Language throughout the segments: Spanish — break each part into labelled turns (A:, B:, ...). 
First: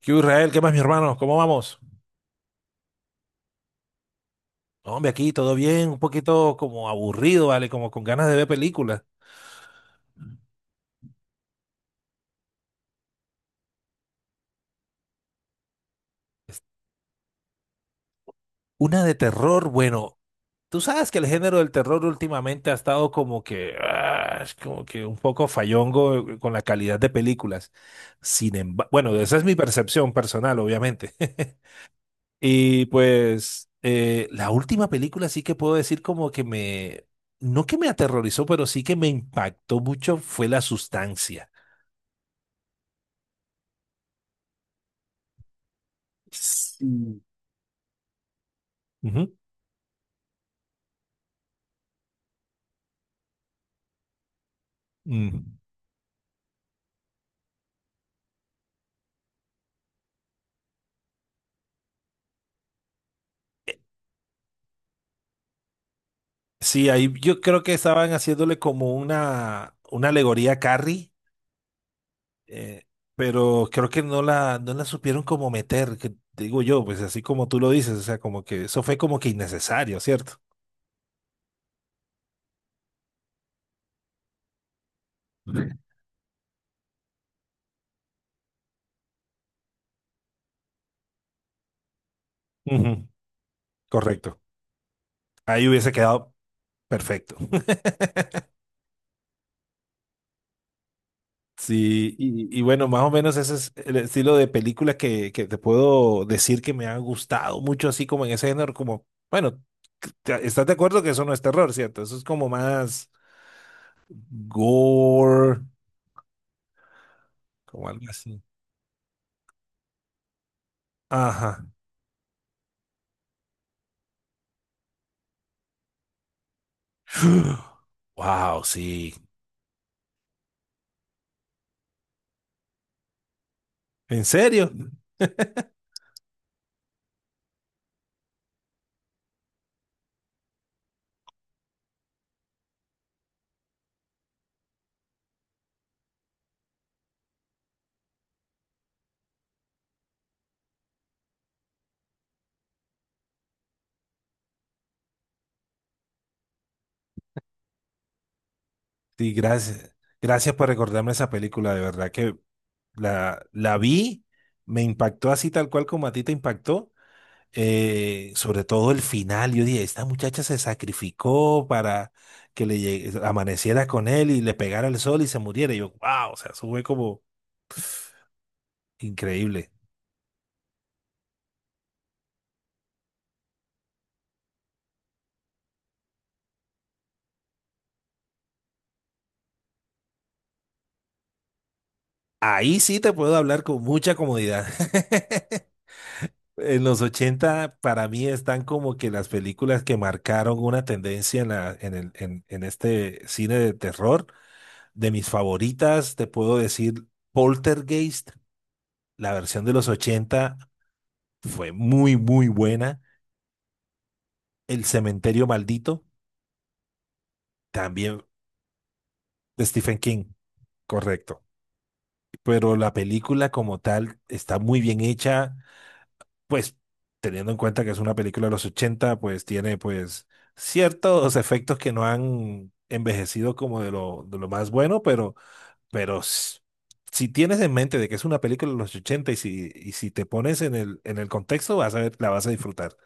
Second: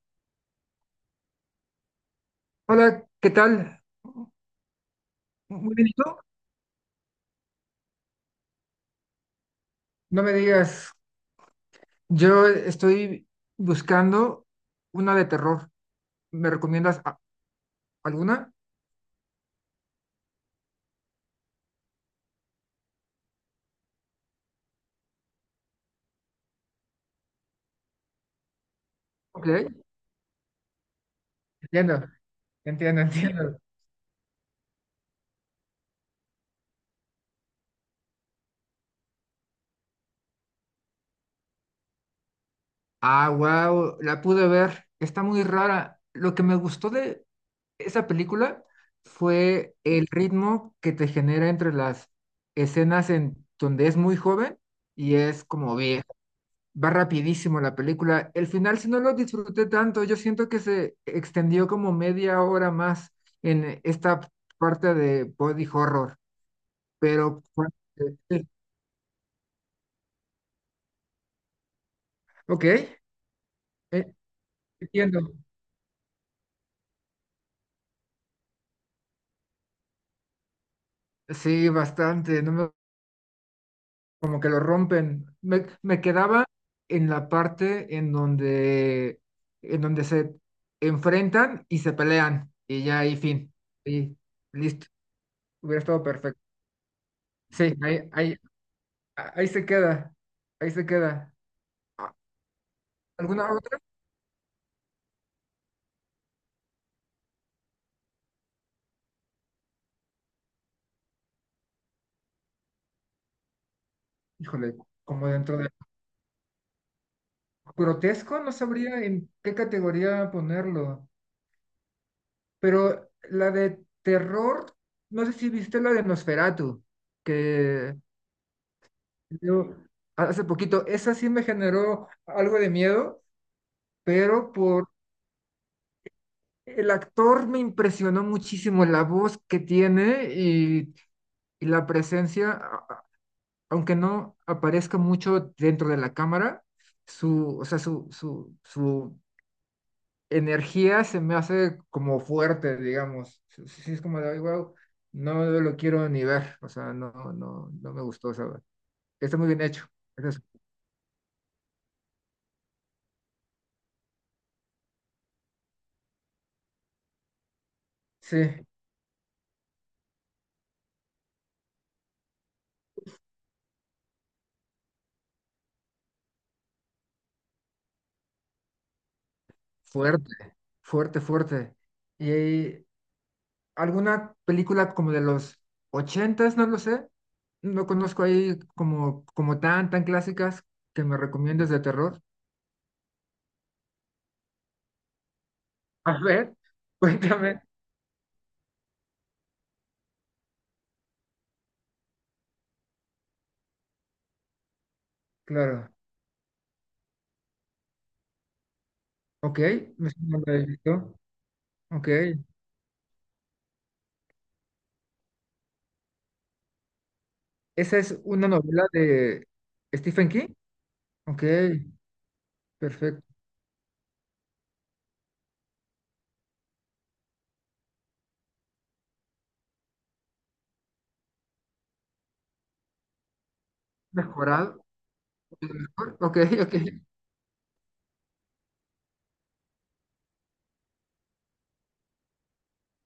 A: ¿Qué hubo, Israel? ¿Qué más, mi hermano? ¿Cómo vamos?
B: Hola, ¿qué tal?
A: No, hombre, aquí todo
B: Muy
A: bien,
B: bien, ¿y
A: un
B: tú?
A: poquito como aburrido, ¿vale? Como con ganas de ver películas.
B: No me digas, yo estoy buscando una de terror. ¿Me recomiendas alguna?
A: Una de terror, bueno, tú sabes que el género del terror últimamente ha estado como que, es como que un poco fallongo, con la calidad de películas. Sin embargo, bueno, esa es
B: Ok,
A: mi percepción personal, obviamente.
B: entiendo,
A: Y
B: entiendo.
A: pues la última película sí que puedo decir como que me, no que me aterrorizó, pero sí que me impactó mucho fue La Sustancia.
B: Ah, wow, la pude ver. Está muy rara. Lo que me gustó
A: Sí.
B: de esa película
A: Ujú.
B: fue el ritmo que te genera entre las escenas en donde es muy joven y es
A: Mm.
B: como viejo. Va rapidísimo la película. El final, si no lo disfruté tanto, yo siento que se extendió como media hora más
A: Eh,
B: en esta parte de body horror,
A: Sí, ahí yo
B: pero...
A: creo que estaban
B: eh,
A: haciéndole como una alegoría a Carrie,
B: Ok,
A: eh,
B: eh,
A: pero creo que no la supieron
B: entiendo.
A: como meter, que digo yo, pues así como tú lo dices, o sea, como que eso fue como que innecesario, ¿cierto?
B: Sí, bastante, no me- como que lo rompen. Me quedaba en la parte en donde se enfrentan y se pelean, y
A: Ujú.
B: ya ahí fin. Y
A: Correcto.
B: listo,
A: Ahí
B: hubiera
A: hubiese
B: estado
A: quedado
B: perfecto.
A: perfecto.
B: Sí, ahí, ahí, ahí se queda, ahí se queda. Ah,
A: Sí, y bueno, más o menos
B: ¿alguna
A: ese es
B: otra?
A: el estilo de película que te puedo decir que me ha gustado mucho, así como en ese género, como, bueno, estás de acuerdo que eso no es terror, ¿cierto? Eso es como más
B: Híjole, como dentro
A: gore,
B: de
A: como algo
B: grotesco,
A: así.
B: no sabría en qué categoría ponerlo,
A: Ajá.
B: pero la de terror, no sé si viste la de Nosferatu, que
A: Wow, sí.
B: yo hace poquito, esa sí me generó algo de miedo,
A: ¿En
B: pero
A: serio?
B: por el actor me impresionó muchísimo la voz que tiene y la presencia aunque no aparezca mucho dentro de la cámara, su, o sea, su energía se me hace como fuerte, digamos. Sí, sí, sí, es como de, wow, no lo quiero ni ver, o sea, no, no, no me gustó, o sea,
A: Sí,
B: está muy bien hecho.
A: gracias.
B: Eso es-
A: Gracias por recordarme esa película, de verdad que la vi, me impactó así tal cual como a ti te impactó. Sobre
B: sí,
A: todo el final, yo dije, esta muchacha se sacrificó para amaneciera con él y le pegara el sol y se muriera. Y yo, wow, o sea, eso fue como increíble.
B: fuerte, fuerte, fuerte. Y alguna película como de los ochentas, no lo sé, no conozco ahí como, como tan, tan clásicas que me recomiendes de terror.
A: Ahí sí te puedo hablar con mucha comodidad.
B: A ver,
A: En los
B: cuéntame.
A: 80 para mí están como que las películas que marcaron una tendencia en, la, en, el, en este cine de terror. De mis
B: Claro.
A: favoritas, te puedo decir Poltergeist, la
B: Ok,
A: versión de los
B: me suena
A: 80
B: haber visto.
A: fue
B: Ok.
A: muy, muy buena. El cementerio maldito,
B: Esa es
A: también
B: una novela de
A: de Stephen King,
B: Stephen King.
A: correcto.
B: Ok,
A: Pero la
B: perfecto.
A: película como tal está muy bien hecha, pues teniendo en cuenta que es una película de los 80, pues tiene pues ciertos efectos que no han envejecido como de lo más
B: Mejorado.
A: bueno, pero,
B: Mejor,
A: pero
B: Ok,
A: s- si tienes en mente de que es una película de los 80 y si te pones en el contexto, vas a ver, la vas a disfrutar.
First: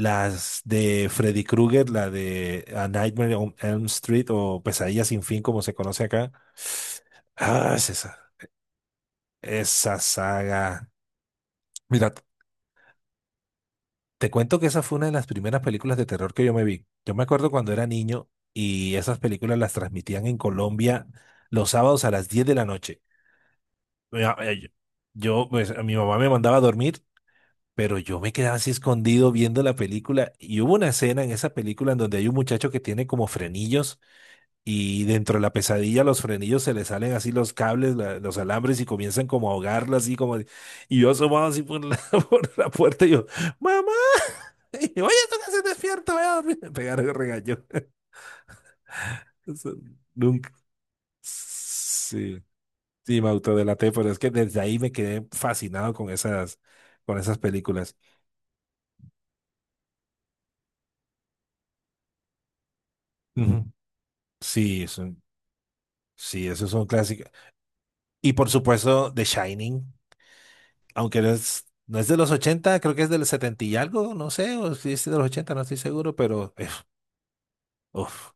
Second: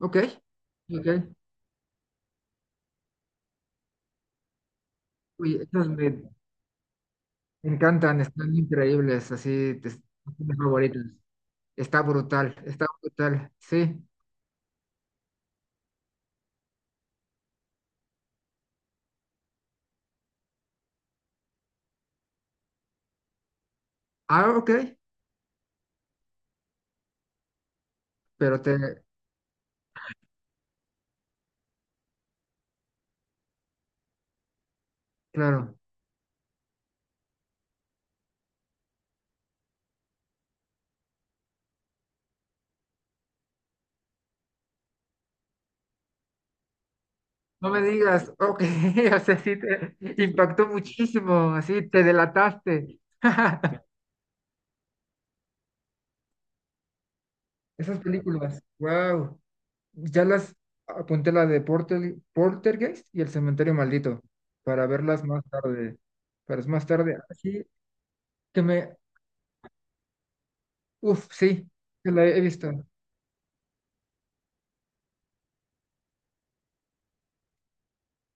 B: ok, ok.
A: de
B: Ok.
A: Freddy Krueger, la de A Nightmare on Elm Street o Pesadilla sin fin,
B: Uy,
A: como se
B: estas
A: conoce
B: me
A: acá. Ah, es esa,
B: encantan, están increíbles, así,
A: esa
B: son mis
A: saga.
B: favoritas. Está
A: Mira,
B: brutal, está brutal. Sí.
A: te cuento que esa fue una de las primeras películas de terror que yo me vi. Yo me acuerdo cuando era niño y esas películas las transmitían en Colombia los sábados a las 10 de la noche. Mira,
B: Ah,
A: eh, Yo,
B: ok,
A: yo, pues, mi mamá me mandaba a dormir, pero yo me quedaba
B: pero
A: así
B: te,
A: escondido viendo la película y hubo una escena en esa película en donde hay un muchacho que tiene como frenillos. Y dentro de la
B: claro.
A: pesadilla los frenillos se les salen así los cables, los alambres y comienzan como a ahogarla así como. Y yo asomado así por la, por la puerta y yo, ¡Mamá! Y yo, oye, tú que se despierta, voy a dormir. Me pegaron el regaño.
B: No me digas, ok, o sea, sí
A: Eso
B: te
A: nunca.
B: impactó muchísimo, así te
A: Sí,
B: delataste.
A: sí, me autodelaté, pero es que desde ahí me quedé fascinado con esas películas.
B: Esas películas, wow. Ya las apunté la de Porter, Poltergeist y El
A: Ujú.
B: Cementerio Maldito para
A: Sí,
B: verlas más tarde.
A: sí,
B: Para es
A: esos
B: más
A: son
B: tarde.
A: clásicos.
B: Así
A: Y por
B: que me.
A: supuesto, The Shining. Aunque
B: Uf,
A: no es,
B: sí,
A: no es
B: que
A: de
B: la
A: los
B: he visto.
A: 80, creo que es del 70 y algo, no sé, o si es de los 80 no estoy seguro, pero uf,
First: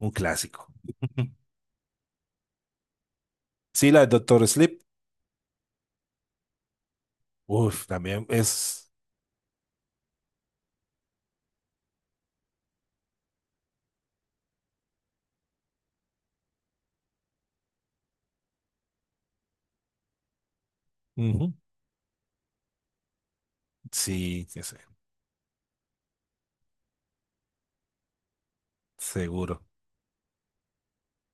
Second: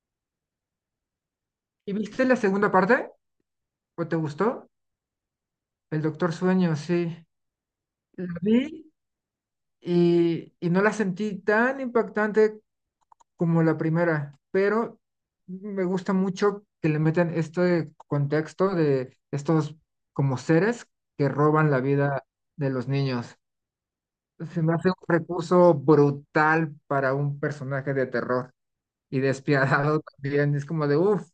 A: un clásico.
B: ¿Y viste la segunda parte?
A: Sí, la de
B: ¿O te
A: Doctor
B: gustó?
A: Sleep,
B: El Doctor Sueño, sí.
A: uf, también
B: La
A: es,
B: vi y no la sentí tan impactante como la primera, pero me gusta mucho que le metan este contexto de estos como seres que
A: ujú,
B: roban la vida de los niños.
A: sí, sí,
B: Se me
A: sí,
B: hace un recurso brutal para un personaje de terror y
A: seguro.
B: despiadado también. Es como de, uff,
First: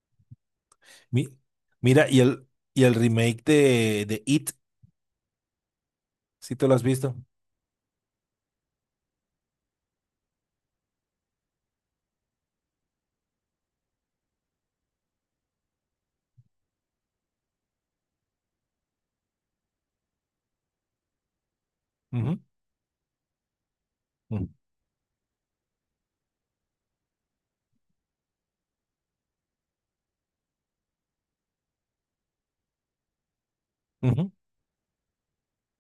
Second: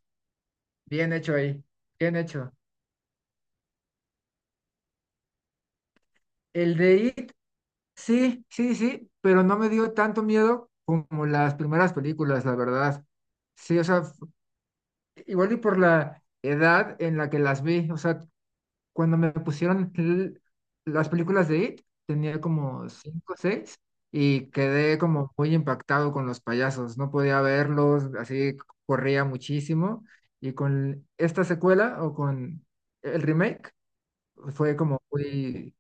B: bien
A: Mi-
B: hecho ahí,
A: Mira,
B: bien
A: y el,
B: hecho.
A: y el remake de It, si te lo
B: El
A: has
B: de
A: visto.
B: It, sí, sí, sí, pero no me dio tanto miedo como las primeras películas, la verdad. Sí, o sea, igual y por la edad en la que las vi, o sea, cuando me pusieron las películas de It,
A: Ujú,
B: tenía como cinco o seis
A: ujú,
B: y quedé como muy impactado con los payasos. No podía verlos, así corría muchísimo. Y con esta secuela o con el remake
A: ujú.
B: fue como muy,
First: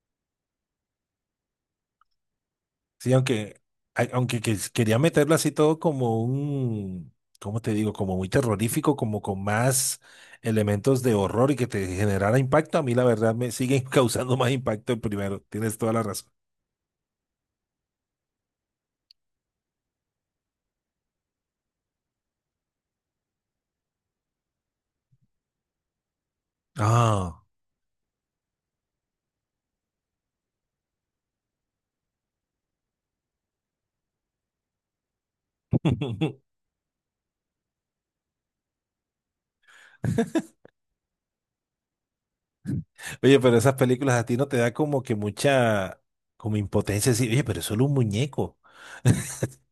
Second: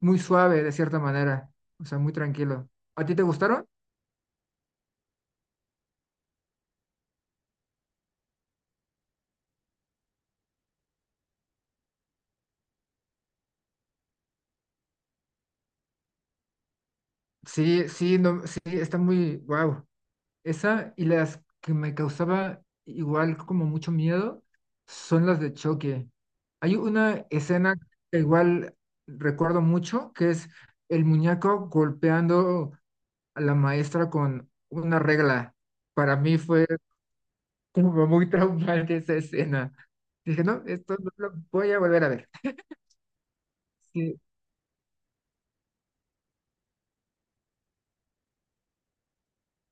B: muy suave de cierta manera, o sea, muy tranquilo. ¿A
A: Sí,
B: ti te
A: aunque,
B: gustaron?
A: ay, aunque que- quería meterlo así todo como un, ¿cómo te digo? Como muy terrorífico, como con más elementos de horror y que te generara impacto, a mí la verdad me siguen causando más impacto el primero. Tienes toda la razón.
B: Sí, sí, no, sí, está muy, wow. Esa y las que me causaba igual como mucho miedo son las de choque. Hay una
A: Ah.
B: escena que igual recuerdo mucho, que es el muñeco golpeando a la maestra con una regla. Para mí fue como muy traumante esa escena. Dije, no, esto no lo voy a volver a ver.
A: Oye, pero esas películas
B: Sí,
A: a ti no te da como que mucha, como impotencia, así, oye, pero es solo un muñeco.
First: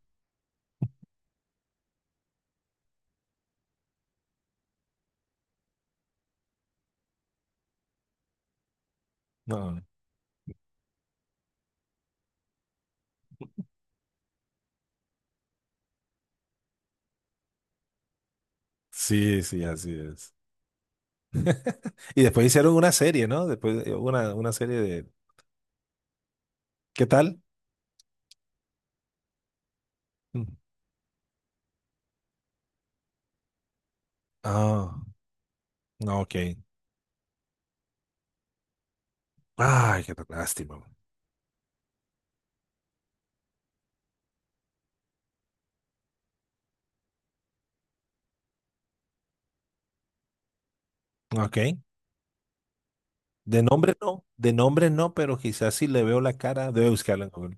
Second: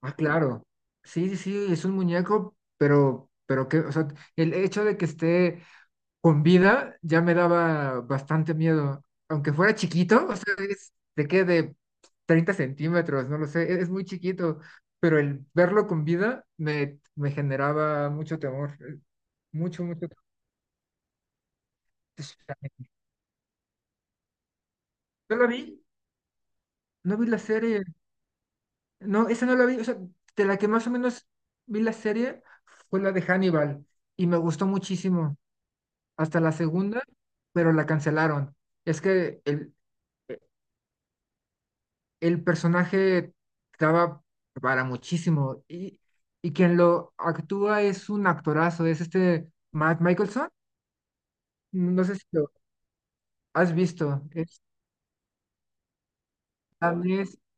B: ah, claro. Sí, sí, sí, es un muñeco, pero que, o sea, el hecho de que esté con vida ya me daba bastante miedo. Aunque fuera
A: No.
B: chiquito, o sea, es, de qué, de 30 centímetros, no lo sé, es muy chiquito, pero el verlo con vida me, me generaba mucho temor,
A: Sí, sí,
B: mucho,
A: así
B: mucho temor.
A: es. Y después hicieron una serie, ¿no? Después una serie de.
B: No la vi,
A: ¿Qué
B: no vi la
A: tal?
B: serie, no, esa no la vi, o sea,
A: Mm.
B: de la que más o menos vi la serie fue la de Hannibal y me gustó
A: Ah,
B: muchísimo,
A: no, ok.
B: hasta la segunda, pero la cancelaron. Es que
A: Ay, qué lástima.
B: el personaje estaba para muchísimo y quien lo actúa es un actorazo, es este Matt Michelson,
A: Ok.
B: no sé si lo has visto.
A: De
B: Es,
A: nombre no, pero quizás si le veo la cara, debe buscarla en
B: danés.
A: Google.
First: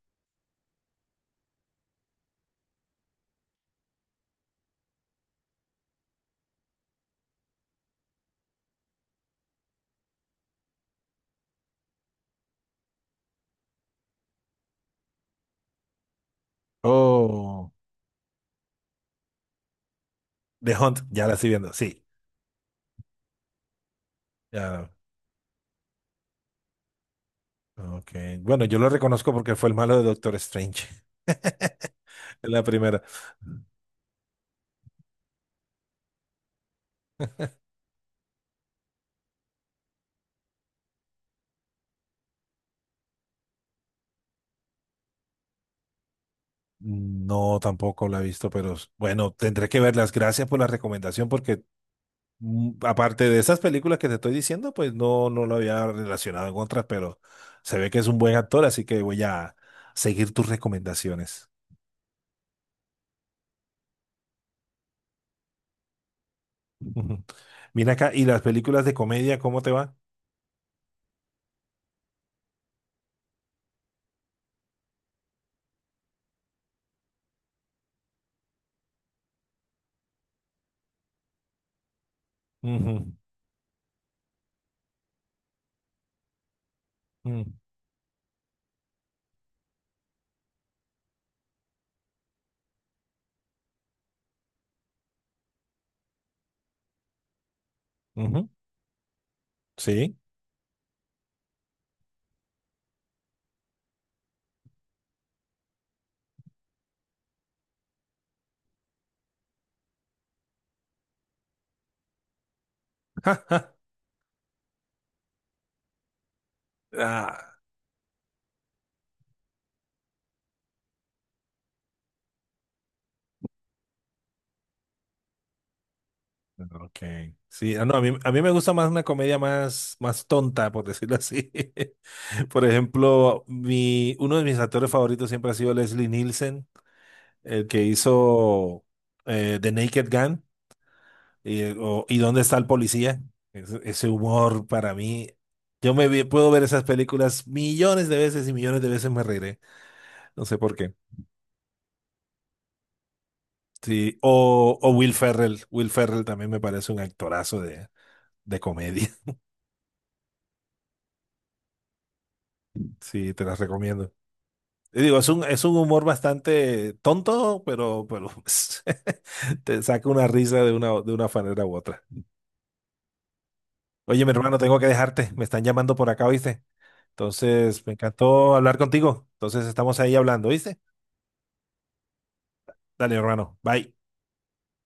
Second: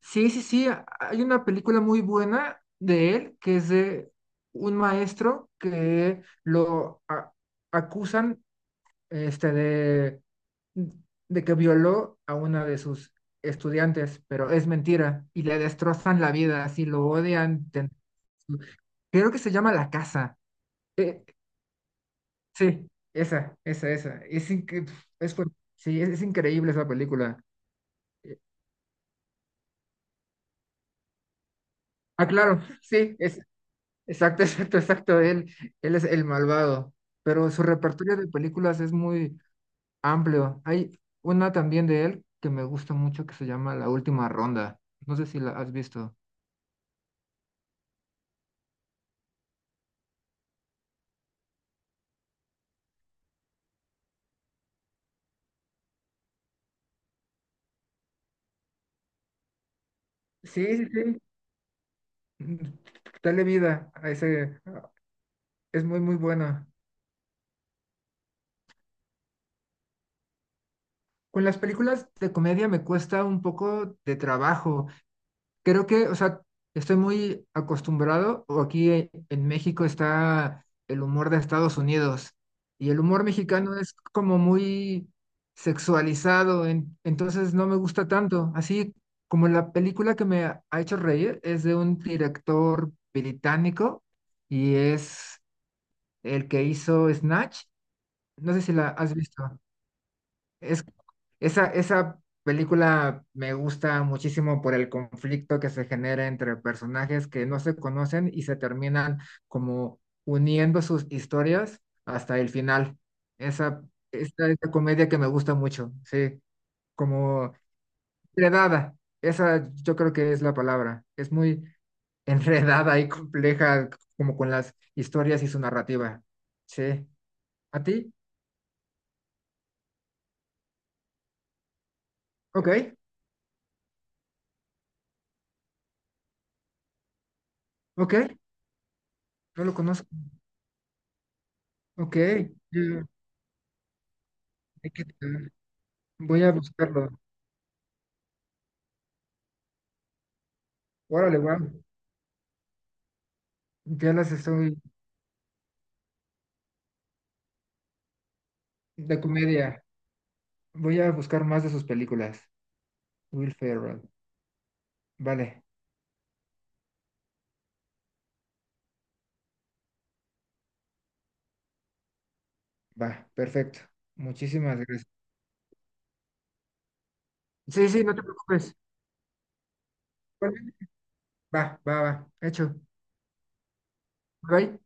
B: Sí, sí, sí, hay una película muy buena de él que es de un maestro que acusan este, de que violó a una de sus estudiantes, pero es mentira y le destrozan la vida, así lo odian.
A: Oh,
B: Creo que se llama La Casa.
A: The Hunt,
B: Eh,
A: ya la estoy viendo, sí.
B: sí, esa, esa, esa. Es,
A: Ya,
B: es, sí, es increíble esa película.
A: ok.
B: Eh,
A: Bueno, yo lo reconozco porque fue el malo de Doctor Strange.
B: ah,
A: Es
B: claro,
A: la primera.
B: sí, es, exacto, exacto, exacto. Él es el malvado, pero su repertorio de películas es muy amplio. Hay una también de él que me gusta mucho que se llama La Última Ronda. No sé si la has visto.
A: No, tampoco la he visto, pero bueno, tendré que verlas. Gracias por la recomendación porque aparte de esas películas que te estoy diciendo, pues no lo había relacionado en otras, pero se ve que es un buen actor, así que voy a seguir tus
B: Sí, sí, sí.
A: recomendaciones.
B: Mm, dale vida a ese. Es muy, muy buena.
A: Ujú. Mira acá, ¿y las películas de comedia, cómo te va?
B: Con las películas de comedia me cuesta un poco de trabajo. Creo que, o sea, estoy muy acostumbrado, o aquí en México está el humor de Estados Unidos, y el
A: Ujú,
B: humor mexicano es como muy sexualizado, entonces no me gusta tanto. Así como la película que me ha hecho reír es de un director británico y es el que hizo Snatch.
A: ujú, ujú.
B: No sé si la has visto.
A: Sí.
B: Es, esa película me gusta muchísimo por el conflicto que se genera entre personajes que no se conocen y se terminan como uniendo sus historias hasta el final.
A: Ja, ja.
B: Esa, esa comedia que me gusta mucho, sí, como
A: Ah,
B: enredada. Esa yo creo que es la palabra. Es muy enredada y compleja como con las historias y su narrativa.
A: ok.
B: Sí.
A: Sí,
B: ¿A
A: no, a
B: ti?
A: mí, a mí me gusta más una comedia más, más tonta, por decirlo así. Por
B: Ok,
A: ejemplo, uno de mis actores favoritos siempre ha sido Leslie Nielsen. El que
B: ok,
A: hizo
B: no
A: The
B: lo conozco.
A: Naked Gun y
B: Ok,
A: ¿Y dónde está el policía? Ese humor
B: ay,
A: para
B: ¿qué
A: mí.
B: tal?
A: Yo
B: Voy
A: puedo
B: a
A: ver esas
B: buscarlo.
A: películas millones de veces y millones de veces me reiré. No sé por qué.
B: Órale, guau. Ya
A: Sí,
B: las
A: o,
B: estoy
A: o Will Ferrell. Will Ferrell también me parece un actorazo de comedia.
B: de comedia. Voy a buscar más de sus películas.
A: Sí, te
B: Will
A: las
B: Ferrell.
A: recomiendo. Y digo, es un, es
B: Vale,
A: un humor bastante tonto, pero te saca una risa de una manera u otra.
B: va, perfecto.
A: Oye, mi hermano,
B: Muchísimas
A: tengo que
B: gracias.
A: dejarte. Me están llamando por acá, ¿viste? Entonces,
B: Sí,
A: me
B: sí, no te
A: encantó
B: preocupes.
A: hablar contigo. Entonces, estamos ahí hablando,
B: Vale,
A: ¿viste?
B: va, va, va. Hecho.
A: Dale, hermano. Bye.
B: Bye.